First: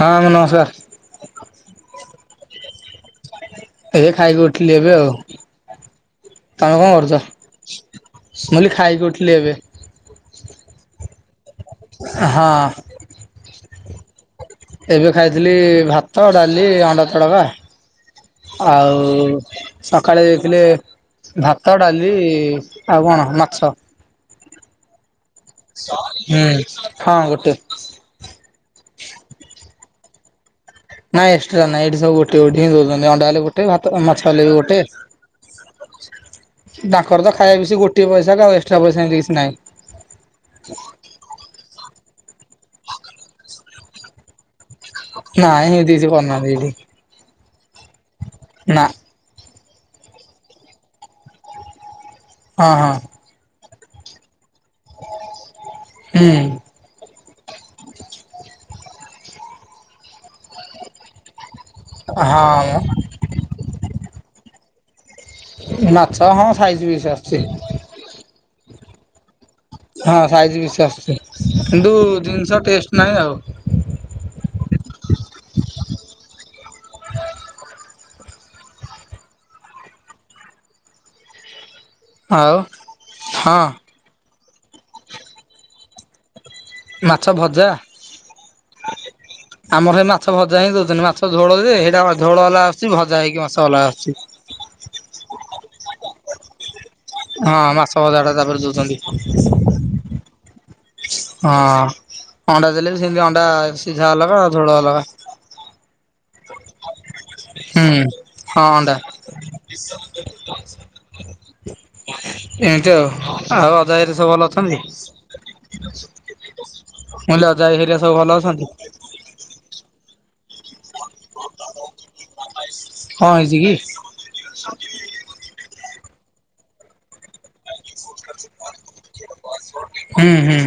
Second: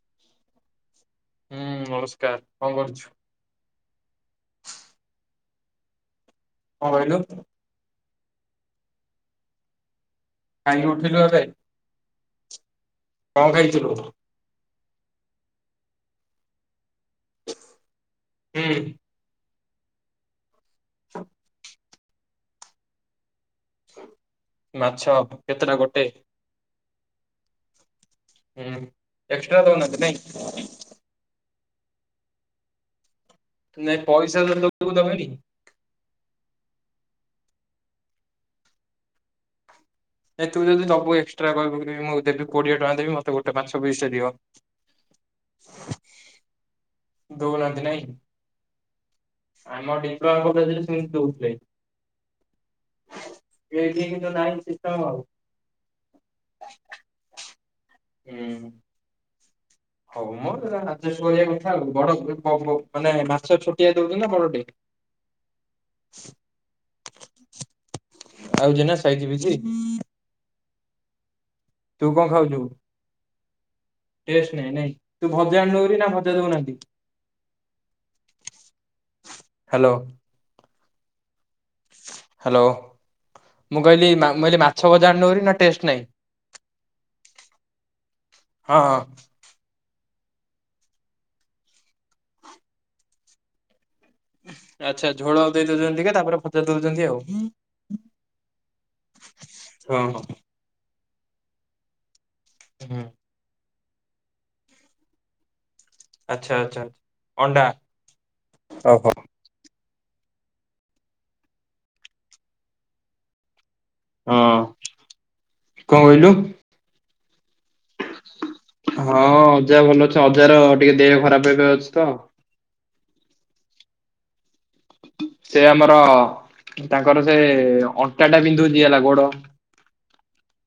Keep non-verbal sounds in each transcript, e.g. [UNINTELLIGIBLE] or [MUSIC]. ହଁ ହୁଁ କଣ କରୁଛୁ ନମସ୍କାର। ଏ ଖାଇକି ଉଠିଲି ଏବେ ଆଉ। ତୋମେ କଣ କରୁଚ? ମୁଁ କହିଲି ଖାଇକି ଉଠିଲି ଏବେ। ଖାଇକି ଉଠିଲୁ ଏବେ? ହଁ। [INAUDIBLE] ଖାଇଥିଲୁ? ଏବେ ଖାଇଥିଲି ଭାତ, ଡାଲି, ଅଣ୍ଡା ତଡକା, ହୁଁ ଆଉ ସକାଳେ ଦେଇଥିଲେ ଭାତ ଡାଲି ଆଉ କଣ ମାଛ। ମାଛ। କେତେଟା ଗୋଟେ ହୁଁ ହଁ ଗୋଟେ ହୁଁ ଏକ୍ସଟ୍ରା ଦଉନାହାନ୍ତି ନାଇଁ? ନାଇଁ ଏକ୍ସଟା ନାଇଁ ଏଠି ସବୁ ଗୋଟିଏ ଗୋଟିଏ ହିଁ ଦଉଛନ୍ତି ଅଣ୍ଡା ହେଲେ ଗୋଟେ ନାଇଁ ଭାତ ମାଛ ପଇସା ହେଲେ ବି ଯଦି ଗୋଟେ ଦବୁ ଦେବେନି ଖର ବା ଖାଇବା ମିଶି ଗୋଟିଏ ପଇସା ଆଉ ଏକ୍ସଟ୍ରା ପଇସା ଏମତି କିଛି ନାହିଁ। ଏ ତୁ ଯଦି ଦବୁ ଏକ୍ସଟ୍ରା କହିବୁ ମୁଁ ଦେବି କୋଡିଏ ଟଙ୍କା ଦେବି ମତେ ଗୋଟେ ମାଛ ପିସ ଟେ ଦିଅ। ନାଁଇ ହେନ୍ତି କିଛି କରିନାହାନ୍ତିି ଏଠି ଦଉନାହାନ୍ତି ନାଇଁ ନା ଆମ ଡିିପ୍ଲୋମା କଲେଜରେ ସେମିତି ଦଉଥିଲେ ହଁ ହଁ। ଏଇଠି କିନ୍ତୁ ନାଇଁ ସିଷ୍ଟମ ଆଉ ହୁଁ ହୁଁ। ହଉ ମୋର ଆଡଜଷ୍ଟ କରିବା କଥା ଆଉ ହଁ ବଡ ମ ମାନେ ମାଛ ଛୋଟିଆ ଦଉ ସୁନ୍ତି ନା ବଡଟେ? ମାଛ ହଁ ସାଇଜ ବେଶି ଆସିଛି। ଆଉ ଚି ନା ସାଇଯି ପିସ୍ ହଁ ସାଇଜ ବେଶି ଆସିଛି କିନ୍ତୁ ତୁ କଣ ଖାଉଛୁ? ଜିନିଷ ଟେଷ୍ଟ ନାହିଁ ଆଉ। ଟେଷ୍ଟ ନାହିଁ ନାଇଁ ତୁ ଭଜା ଆଣିଦଉ ନାଁ ଭଜା ଦଉନାହାନ୍ତି। ହ୍ୟାଲୋ। ଆଉ ହ୍ୟାଲୋ ହଁ ମୁଁ କହିଲି କହିଲି ମାଛ ଭଜା ଆଣୁନୁଭାରି ନାଁ ଟେଷ୍ଟ ନାହିଁ। ମାଛ ଭଜା? ହଁ ହଁ ଆମର ସେଇ ମାଛ ଭଜା ହିଁ ଦଉଛନ୍ତି ମାଛ ଝୋଳ ଯେ ହେଇଟା ଝୋଳ ଅଲଗା ଆସଛି ଭଜା ହେଇକି ମାଛ ଅଲଗା ଆସୁଛି। ଆଚ୍ଛା ଝୋଳ ଦେଇ ଦଉଛନ୍ତି ଟିକେ ତାପରେ ଭଜା ଦଉଛନ୍ତି। ଆଉ। ହଁ ମାଛ ଭଜା ଟା ତାପରେ ଦଉଛନ୍ତି। ହଁ ହଁ ଅଣ୍ଡା ଦେଲେ ବି ହଁ ସେମିତି ଅଣ୍ଡା ସିଝା ଅଲଗା ଝୋଳ ଅଲଗା। ଆଚ୍ଛା ଆଚ୍ଛା। ଅଣ୍ଡା ହୁଁ ହଁ ଅଣ୍ଡା ଓହୋ। ଏମିତି ଆଉ ଆଉ ଅଜା ଆଈ ସବୁ ଭଲ ହଁ ଅଛନ୍ତି? କଣ କହିଲୁ ଅଜା ଆଇ ହେରିକା ସବୁ ଭଲ ଅଛନ୍ତି? ହଁ ଅଜା ଭଲ ଅଛ। ଅଜାର ଟିକେ ଦେହ ଖରାପ ଏବେ ଅଛି ତ। କଁଅ ହେଇଚି କି? ସେ ଆମର ତାଙ୍କର ସେ ଅଣ୍ଟା ଟା ବିନ୍ଧୁଛିି ହେଲା ଗୋଡ ହୁଁ ହୁଁ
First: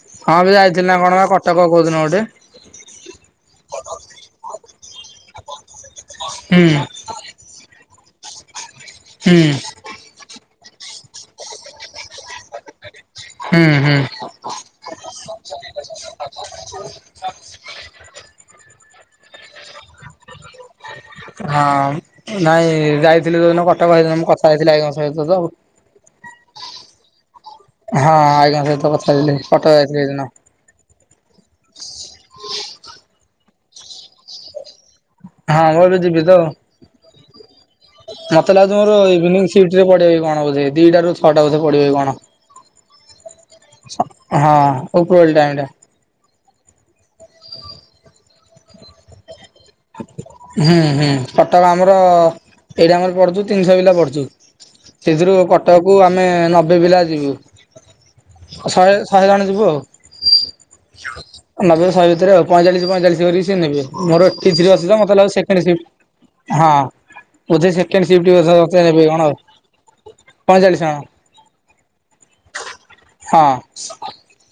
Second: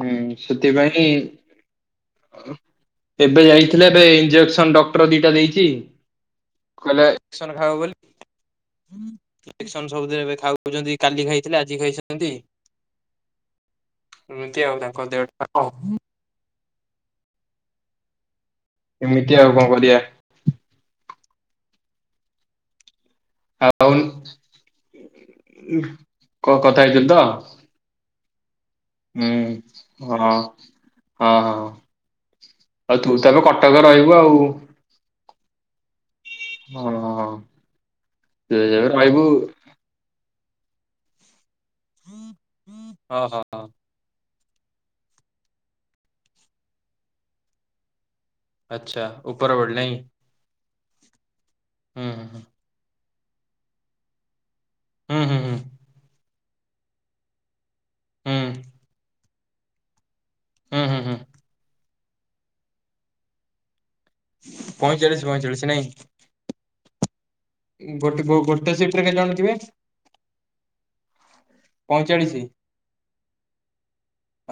ହୁଁ ହଁ ବି ଯାଇଥିଲି ନା ସେଥିପାଇଁ କଣ ବା କଟକ କୋଉଦିନ ଗୋଟେ ଏବେ ଯାଇଥିଲେ ଏବେ ଇଞ୍ଜେକ୍ସନ ଡକ୍ଟର ଦିଟା ଦେଇଛି। ହୁଁ କହିଲେ ଏସନ ଖାଇବ ବୋଲି ହୁଁ ସନ୍ ସବୁଦିନ ଏବେ ଖାଉଛନ୍ତି କାଲି ଖାଇଥିଲେ ଆଜି ଖାଇଛନ୍ତି। ହୁଁ ହୁଁ। ଏମିତି ଆଉ ତାଙ୍କ ଦେହ ଟା [UNINTELLIGIBLE] ଏମତି ଆଉ କଣ କରିବା। ହଁ ନାଇଁ ଯାଇ ଥିଲି ଯୋଉ ଦିନ ଆଉ କଟକ ହେଇଦିନ ମୁ କଥା ହେଇଥିଲି ଆଇଙ୍କ ସହିତ ତ କ କଥା ହେଇଥିଲୁ ତ ଆଜ୍ଞା ସହିତ କଥା ହେଇଥିଲି କଟକ ଯାଇଥିଲି ହୁଁ ଏଇଦିନ ହଁ ହଁ ହଁ ତୁ ତେବେ କଟକରେ ରହିବୁ ଆଉ। ହଁ ମୁଁ ଏ ବି ଯିବି ତ ଆଉ ହଁ ହଁ ମତେ ତୁ ଲାଗୁଚି ଏବେ ମୋର ରହିବୁ ଇଭିନିଂ ସିଫ୍ଟ ରେ ପଡିବ କି କଣ ବଧେ ଦିଟା ରୁ ଛଅଟା ବଧେ ପଡିବ କି କଣ। ଓହୋ ହଁ ଉପରଓଳି ଟାଇମଟା। ଆଚ୍ଛା ଉପ ହୁଁ ହୁଁ କଟକ ଆମର ହୁଁ ଏଇଢ଼େ ଆମର ପଡୁଛୁ ତିନିଶହ ପିଲା ପଡୁଛୁ। ହୁଁ ସେଥିରୁ ହୁଁ ହୁଁ କଟକକୁ ଆମେ ନବେ ପିଲା ଯିବୁ ହୁଁ ଶହେ ଶହେ ଜଣ ଯିବୁ ଆଉ, ହୁଁ ହୁଁ ହୁଁ ହୁଁ ନବେ ଅ ଭିତରେ ଆଉ ପଇଁଚାଳିଶ ପଈଁଚାଳିଶ କରି ସେ ନେବେ। [UNINTELLIGIBLE] ପଇଁଚାଳିଶ ମତେଲାଗୁଚି ସେକେଣ୍ଡ ପଇଁଚାଳିଶ ସିଫ୍ଟ ନାଇଁ ହଁ। ବଧେ ସେକେଣ୍ଡ ସିଫ୍ଟ ଗୋଟେ ଗୋଟେ [UNINTELLIGIBLE] ନେ ସିଫ୍ଟରେ କେତେ କଣ ଆଉ ଜଣ ଥିବେ ପଇଁଚାଳିଶ ଜଣ। ପଇଁଚାଳିଶ ହଁ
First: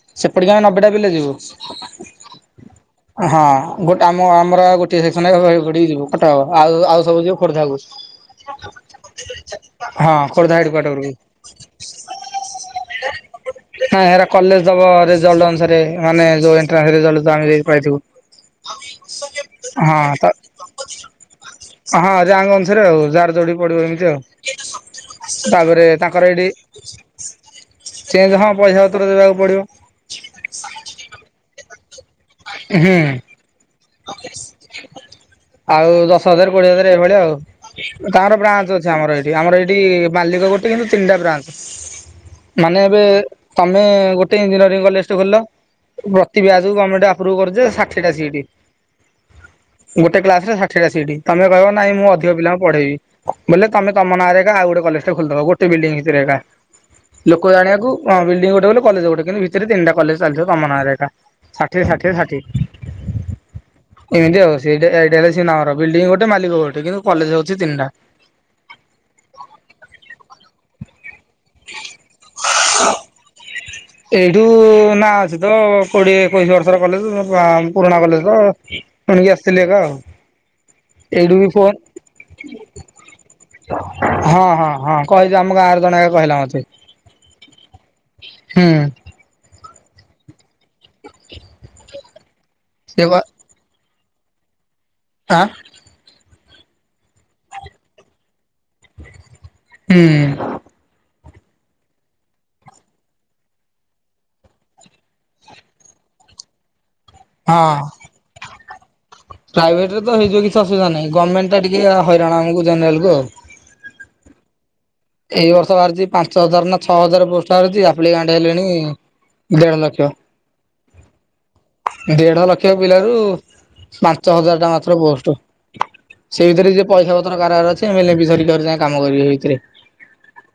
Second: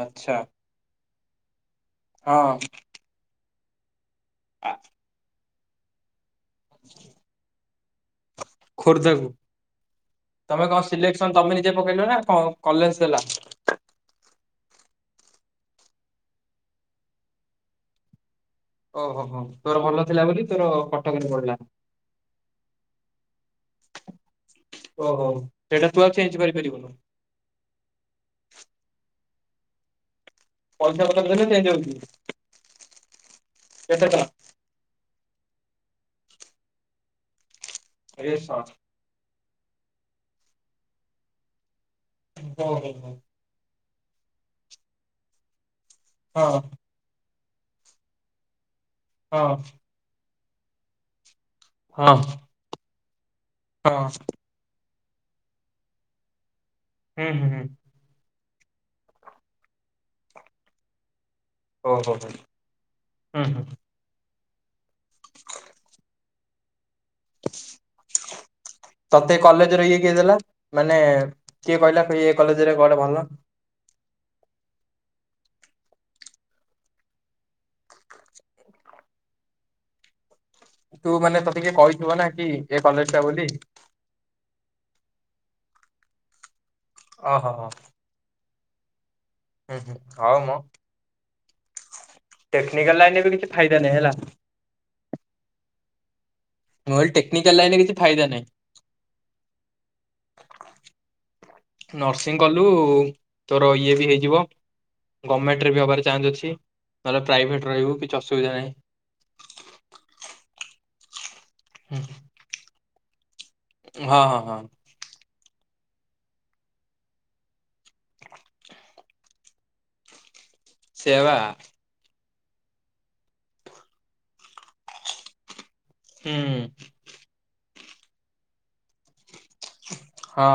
ଆଚ୍ଛା ସେପଟିକି ଆମେ ନବେଟା ପିଲା ଯିବୁ। ହଁ। ହଁ ଗୋଟେ ଆମ ଆମର ଅଉ ଗୋଟେ ସେକ୍ସନ [UNINTELLIGIBLE] ଆଉ ଆଉ ସବୁ ଯିବ ଖୋର୍ଦ୍ଧାକୁ। ଖୋର୍ଦ୍ଧାକୁ ହଁ ଖୋର୍ଦ୍ଧା ହେଡ ତମେ କଣ କ୍ୱାର୍ଟରକୁ ସିଲେକ୍ସନ ତମେ ନିଜେ ପକେଇଲ ନା କଣ କଲେଜ ଦେଲା। ହଁ ହେରା କଲେଜ ତମ ରେଜଲ୍ଟ ଅନୁସାରେ ମାନେ ଜଉ ଏଣ୍ଟ୍ରାନ୍ସ ରେଜଲ୍ଟ [UNINTELLIGIBLE] ପାଇଥିବ। ଓ ହୋ ହୋ ତୋର ଭଲ ଥିଲା ବୋଲି ତୋର କଟକ ରେ ପଢିଲା। ହଁ ଜାଙ୍ଗ ଅନୁସାରେ ଆଉ ଜାର ଯୋଉଠି ପଡିବ ଏମିତି ଆଉ। ଓହୋ ତାପରେ ସେଇଟା ତୁ ଆଉ ତାଙ୍କର ଚେଞ୍ଜ ଏଠି କରିପାରିବୁନୁ। ଚେଁଚ ହଁ ପଇସା ପତ୍ର କରିବାକୁ ପଡିବ। ପଇସା ପତ୍ର ଦେଲେ [UNINTELLIGIBLE] ହଉଛି। ହୁଁ। କେତେ ଟଙ୍କା ଆଉ ଦଶ ହଜାର କୋଡିଏ ହଜାର ଏଇଭଳିଆ ଆଉ ତାହାର ଏ ବ୍ରାଞ୍ଚ ଶହେ ଅଛି ଆମର ଏଠି। ଆମର ଏଇଠି ମାଲିକ ଗୋଟେ କିନ୍ତୁ ତିନିଟା ବ୍ରାଞ୍ଚ, ହଉ ମାନେ ହଉ ଏବେ ହଉ। ଆମେ ଗୋଟେ ଇଞ୍ଜିନିୟରିଂ କଲେଜ ଖୋଲିଲ ପ୍ରତି ହଁ ବେଆଚ କୁ ଗୋମେଣ୍ଟ [UNINTELLIGIBLE] ଷାଠିଏଟା ସିଟି। ହଁ। ଶାଠିଏ ଟା ସିଟି ତମେ କହିବ ନାଇଁ ମୁଁ ହଁ ଅଧିକ ପିଲାଙ୍କୁ ପଢେଇବି, ବୋଲେ ତମେ ହଁ ତମ ନାଁରେ ଏକା ଆଉ ଗୋଟେ କଲେଜ [UNINTELLIGIBLE] ଖୋଲିଦବ ଗୋଟେ ବିଲଡିଙ୍ଗ ଭିତରେ ଏକା ହୁଁ ଲୋକ ହୁଁ ହୁଁ ଜାଣିବାକୁ ବିଲଡିଂ ଗୋ ଗୋଟେ ବୋଲି କଲେଜ୍ ଗୋଟେ କିନ୍ତୁ ଭିତରେ ତିନଟା କଲେଜ୍ ଚାଲିଥିବ ତମ ନାଁ ରେ ଏକା ଷାଠିଏ ଷାଠି ଓହୋ ହୋ ଷାଠିଏ ହୁଁ ହୁଁ। ଏମିତି ଆଉ [UNINTELLIGIBLE] ବିଲ୍ଡିଂ ଗୋ ମାଲିକ ଗୋଟେ କିନ୍ତୁ କଲେଜ ହଉଛି ତିନିଟା। ତତେ କଲେଜର ଇଏ କିଏ ଦେଲା? ମାନେ କିଏ କହିଲା ତ ଏ କଲେଜରେ କୁଆଡେ ଭଲ? ଏଇଠୁ ନା ଅଛି ତ କୋଡିଏ ଏକୋଇଶି ବର୍ଷର କଲେଜ ଆ ପୁରୁଣା କଲେଜ ଶୁଣିକି ଆସିଥିଲି ଏକା ଆଉ ତୁ ଏଇଠୁ ମାନେ ବି ତତେ ଫୋନ କିଏ କହିଥିବ ନା କି ଏ କଲେଜଟା ବୋଲି। କହଦିଅ ଆମ ଗାଁରୁ ଜଣେ କହିଲା ମତେ। ଓ ହୋ ହ ହୁଁ। [UNINTELLIGIBLE] [INAUDIBLE] ଟେକ୍ନିକାଲ ସେ ବା ଲାଇନ ରେ ବି କିଛି ଫାଇଦା ନାହିଁ ହେଲା। ଆଁ। ନହେଲେ ଟେକ୍ନିକାଲ ଲାଇନରେ କିଛି ଫାଇଦା ନାହିଁ। ହୁଁ। ନର୍ସିଂ କଲୁ ତୋର ଇଏ ବି ହେଇଯିବ। ଗମେଣ୍ଟରେ ବି ହବାର ଚାନ୍ସ ଅଛି, ନହେଲେ ପ୍ରାଇଭେଟ୍ ହଁ ରହିବୁ କିଛି ଅସୁବିଧା ନାହିଁ। ପ୍ରାଇଭେଟରେ ତ ହେଇଯିବ କିଛି ଅସୁବିଧା ନାହିଁ, ଗମେଣ୍ଟଟା ଟିକେ ହୁଁ, ହଇରାଣ ଆମୁକୁ ଜେନେରାଲ କୁ ଆଉ। ହଁ ହଁ ହଁ। ଏଇ ବର୍ଷ ବାହାରିଛି ପାଞ୍ଚ ହଜାର ନା ଛଅ ହଜାର ପୋଷ୍ଟ ବାହାରିଚି, ଆପ୍ଲିକାଣ୍ଟ ହେଲେଣି ଦେଢ଼ ଲକ୍ଷ। ସେବା ଦେଢ ଲକ୍ଷ ପିଲାରୁ ପାଞ୍ଚ ହଜାର ଟା ମାତ୍ର ପୋଷ୍ଟ। ହୁଁ ସେଇ ଭିତରେ ବି ଯିଏ ପଇସା ପତର କାରବାର ଅଛି, [UNINTELLIGIBLE] ଯିଏ କାମ କରିବେ। [UNINTELLIGIBLE] ହଁ।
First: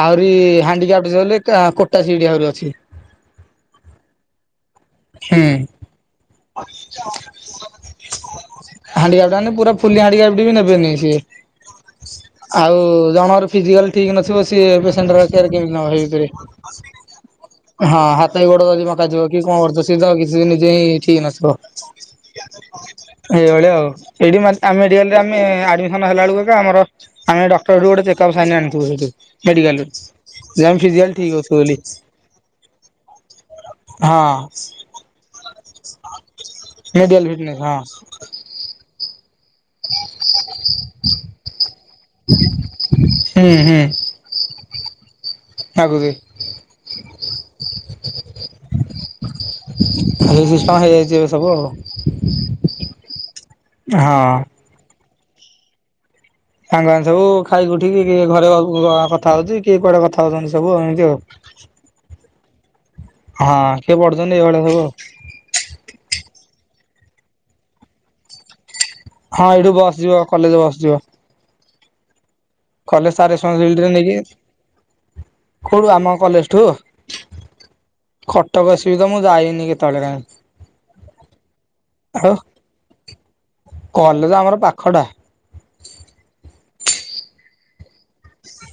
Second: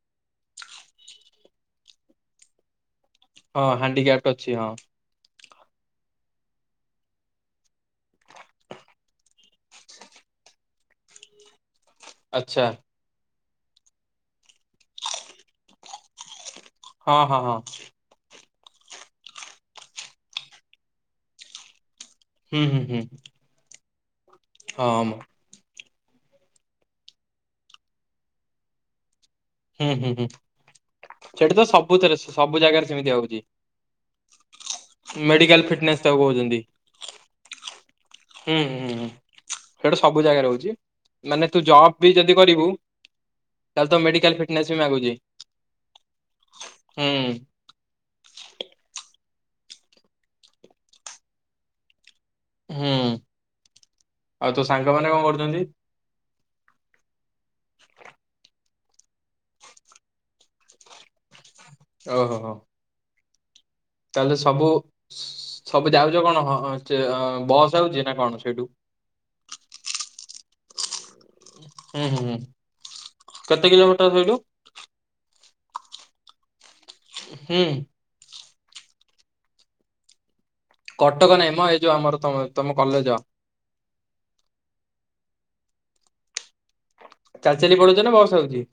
ଆହୁରି ହାଣ୍ଡିକାପଟ୍ସ୍ ସଇଲେ କା କୋଟା ସିଟ୍ ଆହୁରି ଅଛି। ହଁ ହାଣ୍ଡିିକ୍ୟାଫ୍ଟ୍ ଅଛି ହଁ। ହୁଁ। ହାଣ୍ଡିକ୍ୟାପ୍ଡ୍ ମାନେ ପୁରା ଫୁଲି ହାଣ୍ଡିକ୍ୟାପଡ ବି ନେବେନି ସିଏ। ଆଚ୍ଛା ଆଉ ଜଣଙ୍କର ଫିଜିକାଲ ଠିକ୍ ନଥିବ ସିଏ ପେସେଣ୍ଟର କେୟାର କେମିତି ନବ ହେଇ ଭିତରେ। ହଁ ହଁ ହଁ। ତା ଗୋଡ଼ ଯଦି ବଙ୍କା ଥିବ କି କଣ କରୁଥିବ ସିଏ ତ କିଛି ଦି ନିଜେ ହିଁ ଠିକ୍ ନଥିବ। ହୁଁ ହୁଁ ହୁଁ। ଏଠି ମା ଆମେ ହଁ ମେଡିକାଲରେ ମ। ଆମେ ଆଡମି ସନ୍ ହେଲା ବେଳୁକୁ ଏକା ଆମର ଆମେ ଡକ୍ଟରରୁ ଗୋଟେ ଚେକପ ସାଇନ୍ ଆଣିଥିବୁ ହେଇଠୁ। ମେଡିକାଲରୁ ହୁଁ ହୁଁ ହୁଁ ଯେ ଆମେ ଫିଜିକାଲ ଠିକ ଅଛୁ ସେଠି ତ ବୋଲି। ସବୁଥିରେ ସବୁ ଜାଗାରେ ସେମିତି ହଉଛି ହଁ। ମେଡିକାଲ ଫିଟନେସ୍ ତାକୁ କହୁଛନ୍ତି। ନି ହଁ ହୁଁ ହୁଁ ହୁଁ ସେଇଟା ସବୁ ଜାଗା ରହୁଛି ମାନେ ତୁ ଜବ୍ ବି ଯଦି କରିବୁ ତାହେଲେ ତୋ ମେଡିକାଲ ଫିଟନେସ୍ ବି ମାଗୁଛି ଆଗୁଦେ ଏଇ ହୁଁ ସିଷ୍ଟମ ହେଇଯାଇଛି ଏବେ ସବୁ ଆଉ ହୁଁ ହଁ। ଆଉ ତୋ ସାଙ୍ଗ ମାନେ କଣ କରୁଛନ୍ତି? ସାଙ୍ଗମାନେ ସବୁ ଖାଇକି ଉଠିକି କିଏ ଘରେ ବା କଥା ହଉଛି କିଏ କୁଆଡେ କଥା ହଉଛନ୍ତି ସବୁ ଏମିତି ଆଉ। ଓହୋ ହୋ। ହଁ। କିଏ ତାହେଲେ ପଢୁଛନ୍ତି ଏଇଭଳିଆ ସବୁ ଆଉ ସବୁ ଯାଉଛ କଣ? ହଁ ଯେ ବସ୍ ଯାଉଚି ନା କଣ ସେଇଠୁ? ହଁ ଏଇଠୁ ବସ ଯିବ କଲେଜ ବସ୍ ଯିବ। ହୁଁ ହୁଁ ହୁଁ। କଲେଜ ସାର୍ କେତେ [UNINTELLIGIBLE] କିଲୋମିଟର କହିଲୁ? ନେଇକି କୋଉଠୁ ଆମ କଲେଜଠୁ? ହୁଁ। କଟକ ଏ ସି ବି ତ ମୁଁ ଯାଇନି କେତେବେଳେ କାଇଁ। କଟକ ନାଇଁ ମ ଏଇ ଯୋଉ ଆମର ଆଉ। ତମ ତମ କଲେଜ। କଲେଜ ଆମର ପାଖଟା। ଚାଲି ଚାଲି ପଳଉଛ ନା ବସ ଯାଉଛି?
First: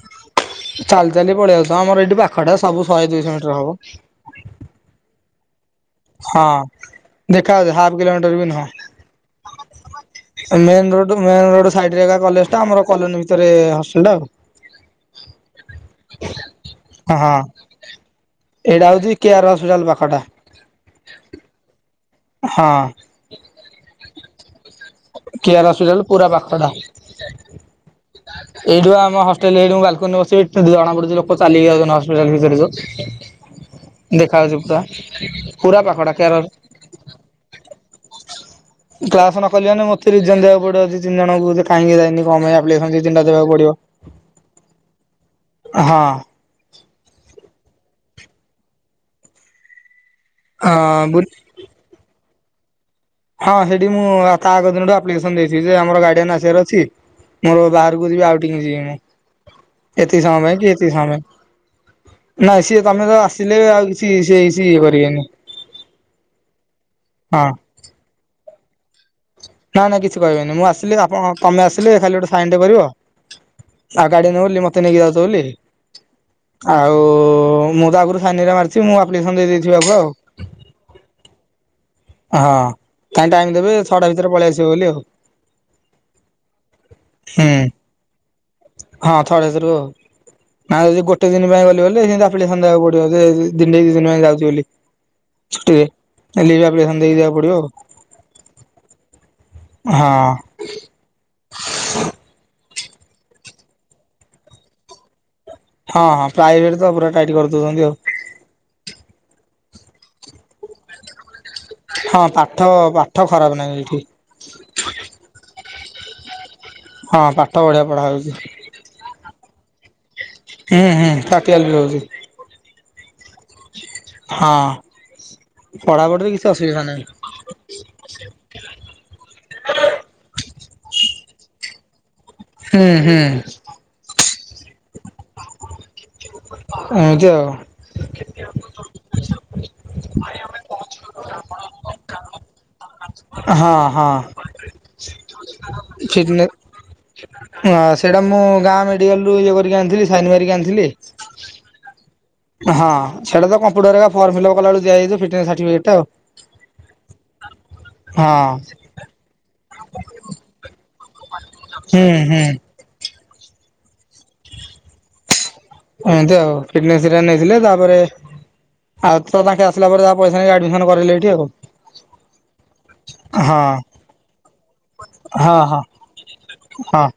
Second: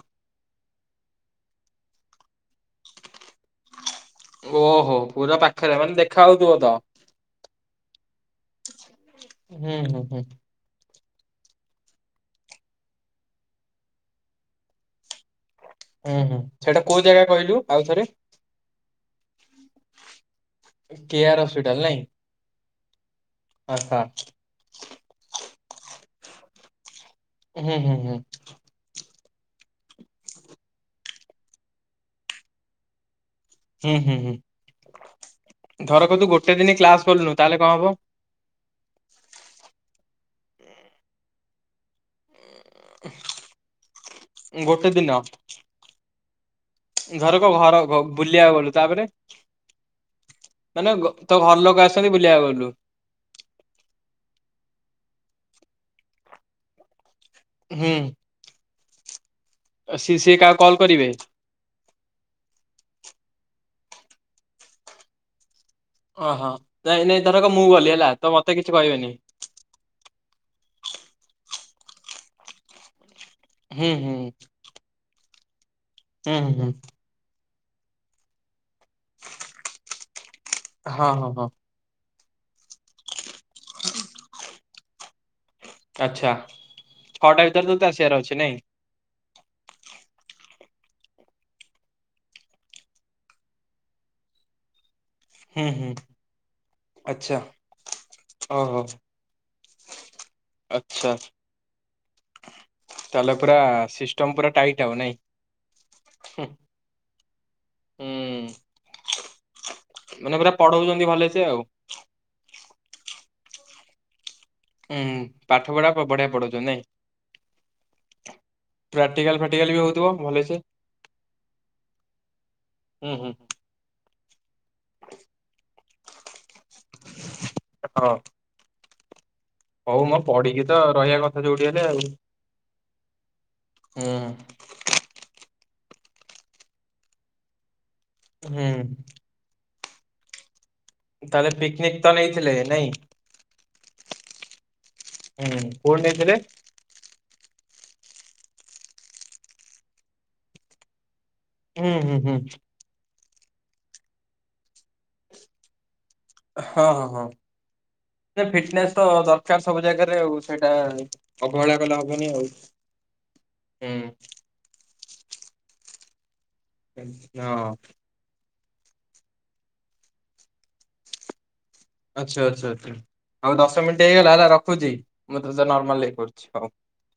ଚାଲି ଚାଲି ପଳେଇଆଉଚୁ ଆମର ଏଇଠି ପାଖଟା ସବୁ ଶହେ ଦୁଇଶହ ମିଟର ହବ। ଓହୋ ପୁରା ପା ହଁ ଦେଖା ଯାଉଚି ହାଫ କିଲୋମିଟର ବି ନୁହଁ। ହୁଁ ହୁଁ ହୁଁ। ତ ମେନ ରୋଡ ସାଇଡ୍ ରେ ଏକା କଲେଜ ଟା ଆମର କଲୋନି ଭିତରେ ହଷ୍ଟେଲ ଟା ଆଉ। ହୁଁ ହୁଁ ସେଇଟା କୋଉ ଜାଗା କହିଲୁ ଆଉଥରେ। କେୟାର ହସ୍ପିଟାଲ ପାଖ ଟା। କେଆର ହସ୍ପିଟାଲ ନାଇଁ। ହଁ। ଆଛା। କେୟାର ହସ୍ପିଟାଲ ପୁରା ପାଖଟା। ହୁଁ ହୁଁ ହୁଁ। ଟୋଟାଲି ହେଇଟି ମୁଁ ବାଲକୋନୀରେ ବସିଥିବି। ଜଣା ପଡୁଚି ଲୋକ ଚାଲିକି ଯାଉଛନ୍ତି। ହସ୍ପିଟାଲ ଭିତରେ ଯୋଉ ହୁଁ ହୁଁ ହୁଁ। ଦେଖାଯାଉଛି ପୁରା ପୁରା ପାଖ ଧରକ ଟା ତୁ କେ୍ୟରର ଗୋଟେ ଦିନ କ୍ଲାସ କଲୁନୁ ତାହେଲେ କଣ ହବ କ୍ଲାସ ନ କଲି ମାନେ ମତେ ରିଜନ ଦେବାକୁ ପଡିବ ଦି ତିନି ଜଣଙ୍କୁ ଯେ କାଇଁକି ଯାଇନି କଣ ପାଇଁ [UNINTELLIGIBLE] ଦି ତିନଟା ଦେବାକୁ ପଡିବ, ହଁ। ଘର କ ଘର ବୁଲିବାକୁ ଗଲୁ ତାପରେ। ହଁ ମାନେ ବୁଲ ତ ଘର ଲୋକ ଆସିଚନ୍ତି ବୁଲିବାକୁ ଗଲୁ। ହଁ ସେଠି ମୁଁ ତା ଆଗ ଦିନଠୁ ଆପ୍ଲିକେସନ ଦେଇଛି। ଯେ ଆମର ଗାର୍ଡିଆନ ଆସିବାର ଅଛି ମୋର ହୁଁ ବାହାରକୁ ଯିବି ଆଉ ଟିକେ ଯିବି ମୁଁ ସିଏ ଏତିକି ସିଏ ସମୟ କାହାକୁ ପାଇଁ କି କଲ୍ ଏତିକି କରିବେ? ସମୟ। ନାଇଁ ସିଏ ତମେ ତ ଆସିଲେ ଆଉ କିଛି ସିଏ ସିଏ ସେ ଇଏ କରିବେନି। ଓହୋ ନାଇଁ ନାଇଁ ଧରକ ମୁଁ ଗଲି ହେଲା ତ ମତେ କିଛି କହିବେନି। ନାଇ ନାଇଁ କିଛି କହିବେନି ମୁଁ ଆସିଲି ଆପଣ ତମେ ଆସିଲେ ଖାଲି ଗୋଟେ ସାଇନ ଟେ କରିବ। ହୁଁ ହୁଁ ଆଉ ଗାଡିଆନ ବୋଲି ମତେ ନେଇକି ଯାଉଚ ବୋଲି। ହୁଁ ହୁଁ ଆଉ ମୁଁ ତ ଆଗରୁ ସାଇନ ହେରାକ ମାର [UNINTELLIGIBLE] ମୁଁ ଆପ୍ଲିକସନ ଦେଇ ଦେଇେଥିବି ହଁ ହଁ ଆଗୁଆଉ। ହଁ ହଁ ତାଙ୍କେ ଟାଇମ ଦେବେ ଛଅଟା ଭିତରେ ପଳେଇ ଆସିବେ ବୋଲି ଆଉ। ଆଚ୍ଛା ଛଅଟା ହୁଁ ଭିତରେ ତତେ ଆସିବାର ଅଛି ନାଇଁ। ହଁ ଛଅଟା ସରୁ। ନା ଯଦି ଗୋଟେ ଦିନ ପାଇଁ ଗଲି ବେଲେ ସେମତି ଆପ୍ଲିକେସନ ଦେବାକୁ ପଡିବ ଯେ ଦିନେ ଦିଇ ଦିନ ପାଇଁ ଯାଉଚି ବୋଲି। ହୁଁ ଛୁଟିରେ ହୁଁ ହେଲେ ବି ଆପ୍ଲିକେସନ ଦେଇକି ଆଚ୍ଛା ଜିବାକୁ ପଡିବ ଆଉ। ଓହୋ ହଁ। ଆଚ୍ଛା ତାହେଲେ ପୁରା ସିଷ୍ଟମ ପୁରା ଟାଇଟ୍ ଆଉ ନାଇଁ। ହଁ ହଁ ହୁଁ ପ୍ରାଇଭେଟ ତ ପୁରା ଟାଇଟ କରିଦଉଛନ୍ତି ଆଉ। ମାନେ ପୁରା ପଢୋଉଚନ୍ତି ଭଲସେ ଆଉ। ହଁ ପାଠ ପାଠ ଖରାପ ନାହିଁ ଏଇଠି। ହୁଁ ପାଠ ପଢା ବଢିଆ ପଢଉଛନ୍ତି। ନାଇଁ? ହଁ ପାଠ ବଢିଆ ପଢ଼ା ହେଉଚି। ଏଲବି ହଉ ଥିବ ହୁଁ ହୁଁ କାଟି ଆଲବି ହଉଛି। ହୁଁ ହୁଁ। ହଁ ପଢାପଢିରେ କିଛି ଅସୁବିଧା ନାହିଁ। ହାଲୋ ହଉ ମୋର ପଢିକି ତ ରହିବା କଥା ଯୋଉଠି ହେଲେ ଆଉ। ହୁଁ ହୁଁ। ହୁଁ। ଏମତି ଆଉ ହୁଁ। ଭାଇ ଆମେ ଥିଲେ ନାଇଁ ହଁ ହଁ। ହୁଁ କୋଠି ନେଇଥିଲେ? ଫିଟନେ ହଁ ସେଇଟା ମୁଁ ଗାଁ ମେଡିକାଲ ରୁ ଇଏ କରିକି ଆଣିଥିଲି ସାଇନ ମାରିକି ଆଣିଥିଲି। ହୁଁ ହୁଁ ହୁଁ ହଁ ସେଇଟା ତ କମ୍ପୁଟର ଏରା ଫର୍ମ୍ପଫିଲିପ୍ କଲାବେଳକୁ ଦିଆ ହେଇଯାଇଚି ଫିଟ୍ନେସ୍ ସାର୍ଟିଫିକେଟ୍ ଆଉ। ହଁ ହଁ ହଁ। ଫିଟନେସ୍ ତ ଦରକାର ସବୁ ଜାଗାରେ ଆଉ ସେଇଟା ଅବହେଳା କଲେ ହଁ ହବନି ହୁଁ ହୁଁ ଆଉ। ହୁଁ। ଏମିତି ଆଉ ଫିଟନେସ୍ ରେ ନେଇଥିଲେ ହଁ ତାପରେ ଆଉ ତ ତାଙ୍କେ ଆସିଲା ପରେ ଜାହା ପଇସା ନେଇକି ଆଡମିସନ୍ କରେଇଲେ ଏଠି ଆଉ। ଆଚ୍ଛା ଆଚ୍ଛା ଆଛା। ହଉ ହଁ ଦଶ ମିନିଟ୍ ହେଇଗଲା ହେଲା ରଖୁଚି ମୁଁ ତୁ ହଁ ସହ ହଁ ନର୍ମାଲ ହେଇ କରୁଚି ହଉ। ହଁ।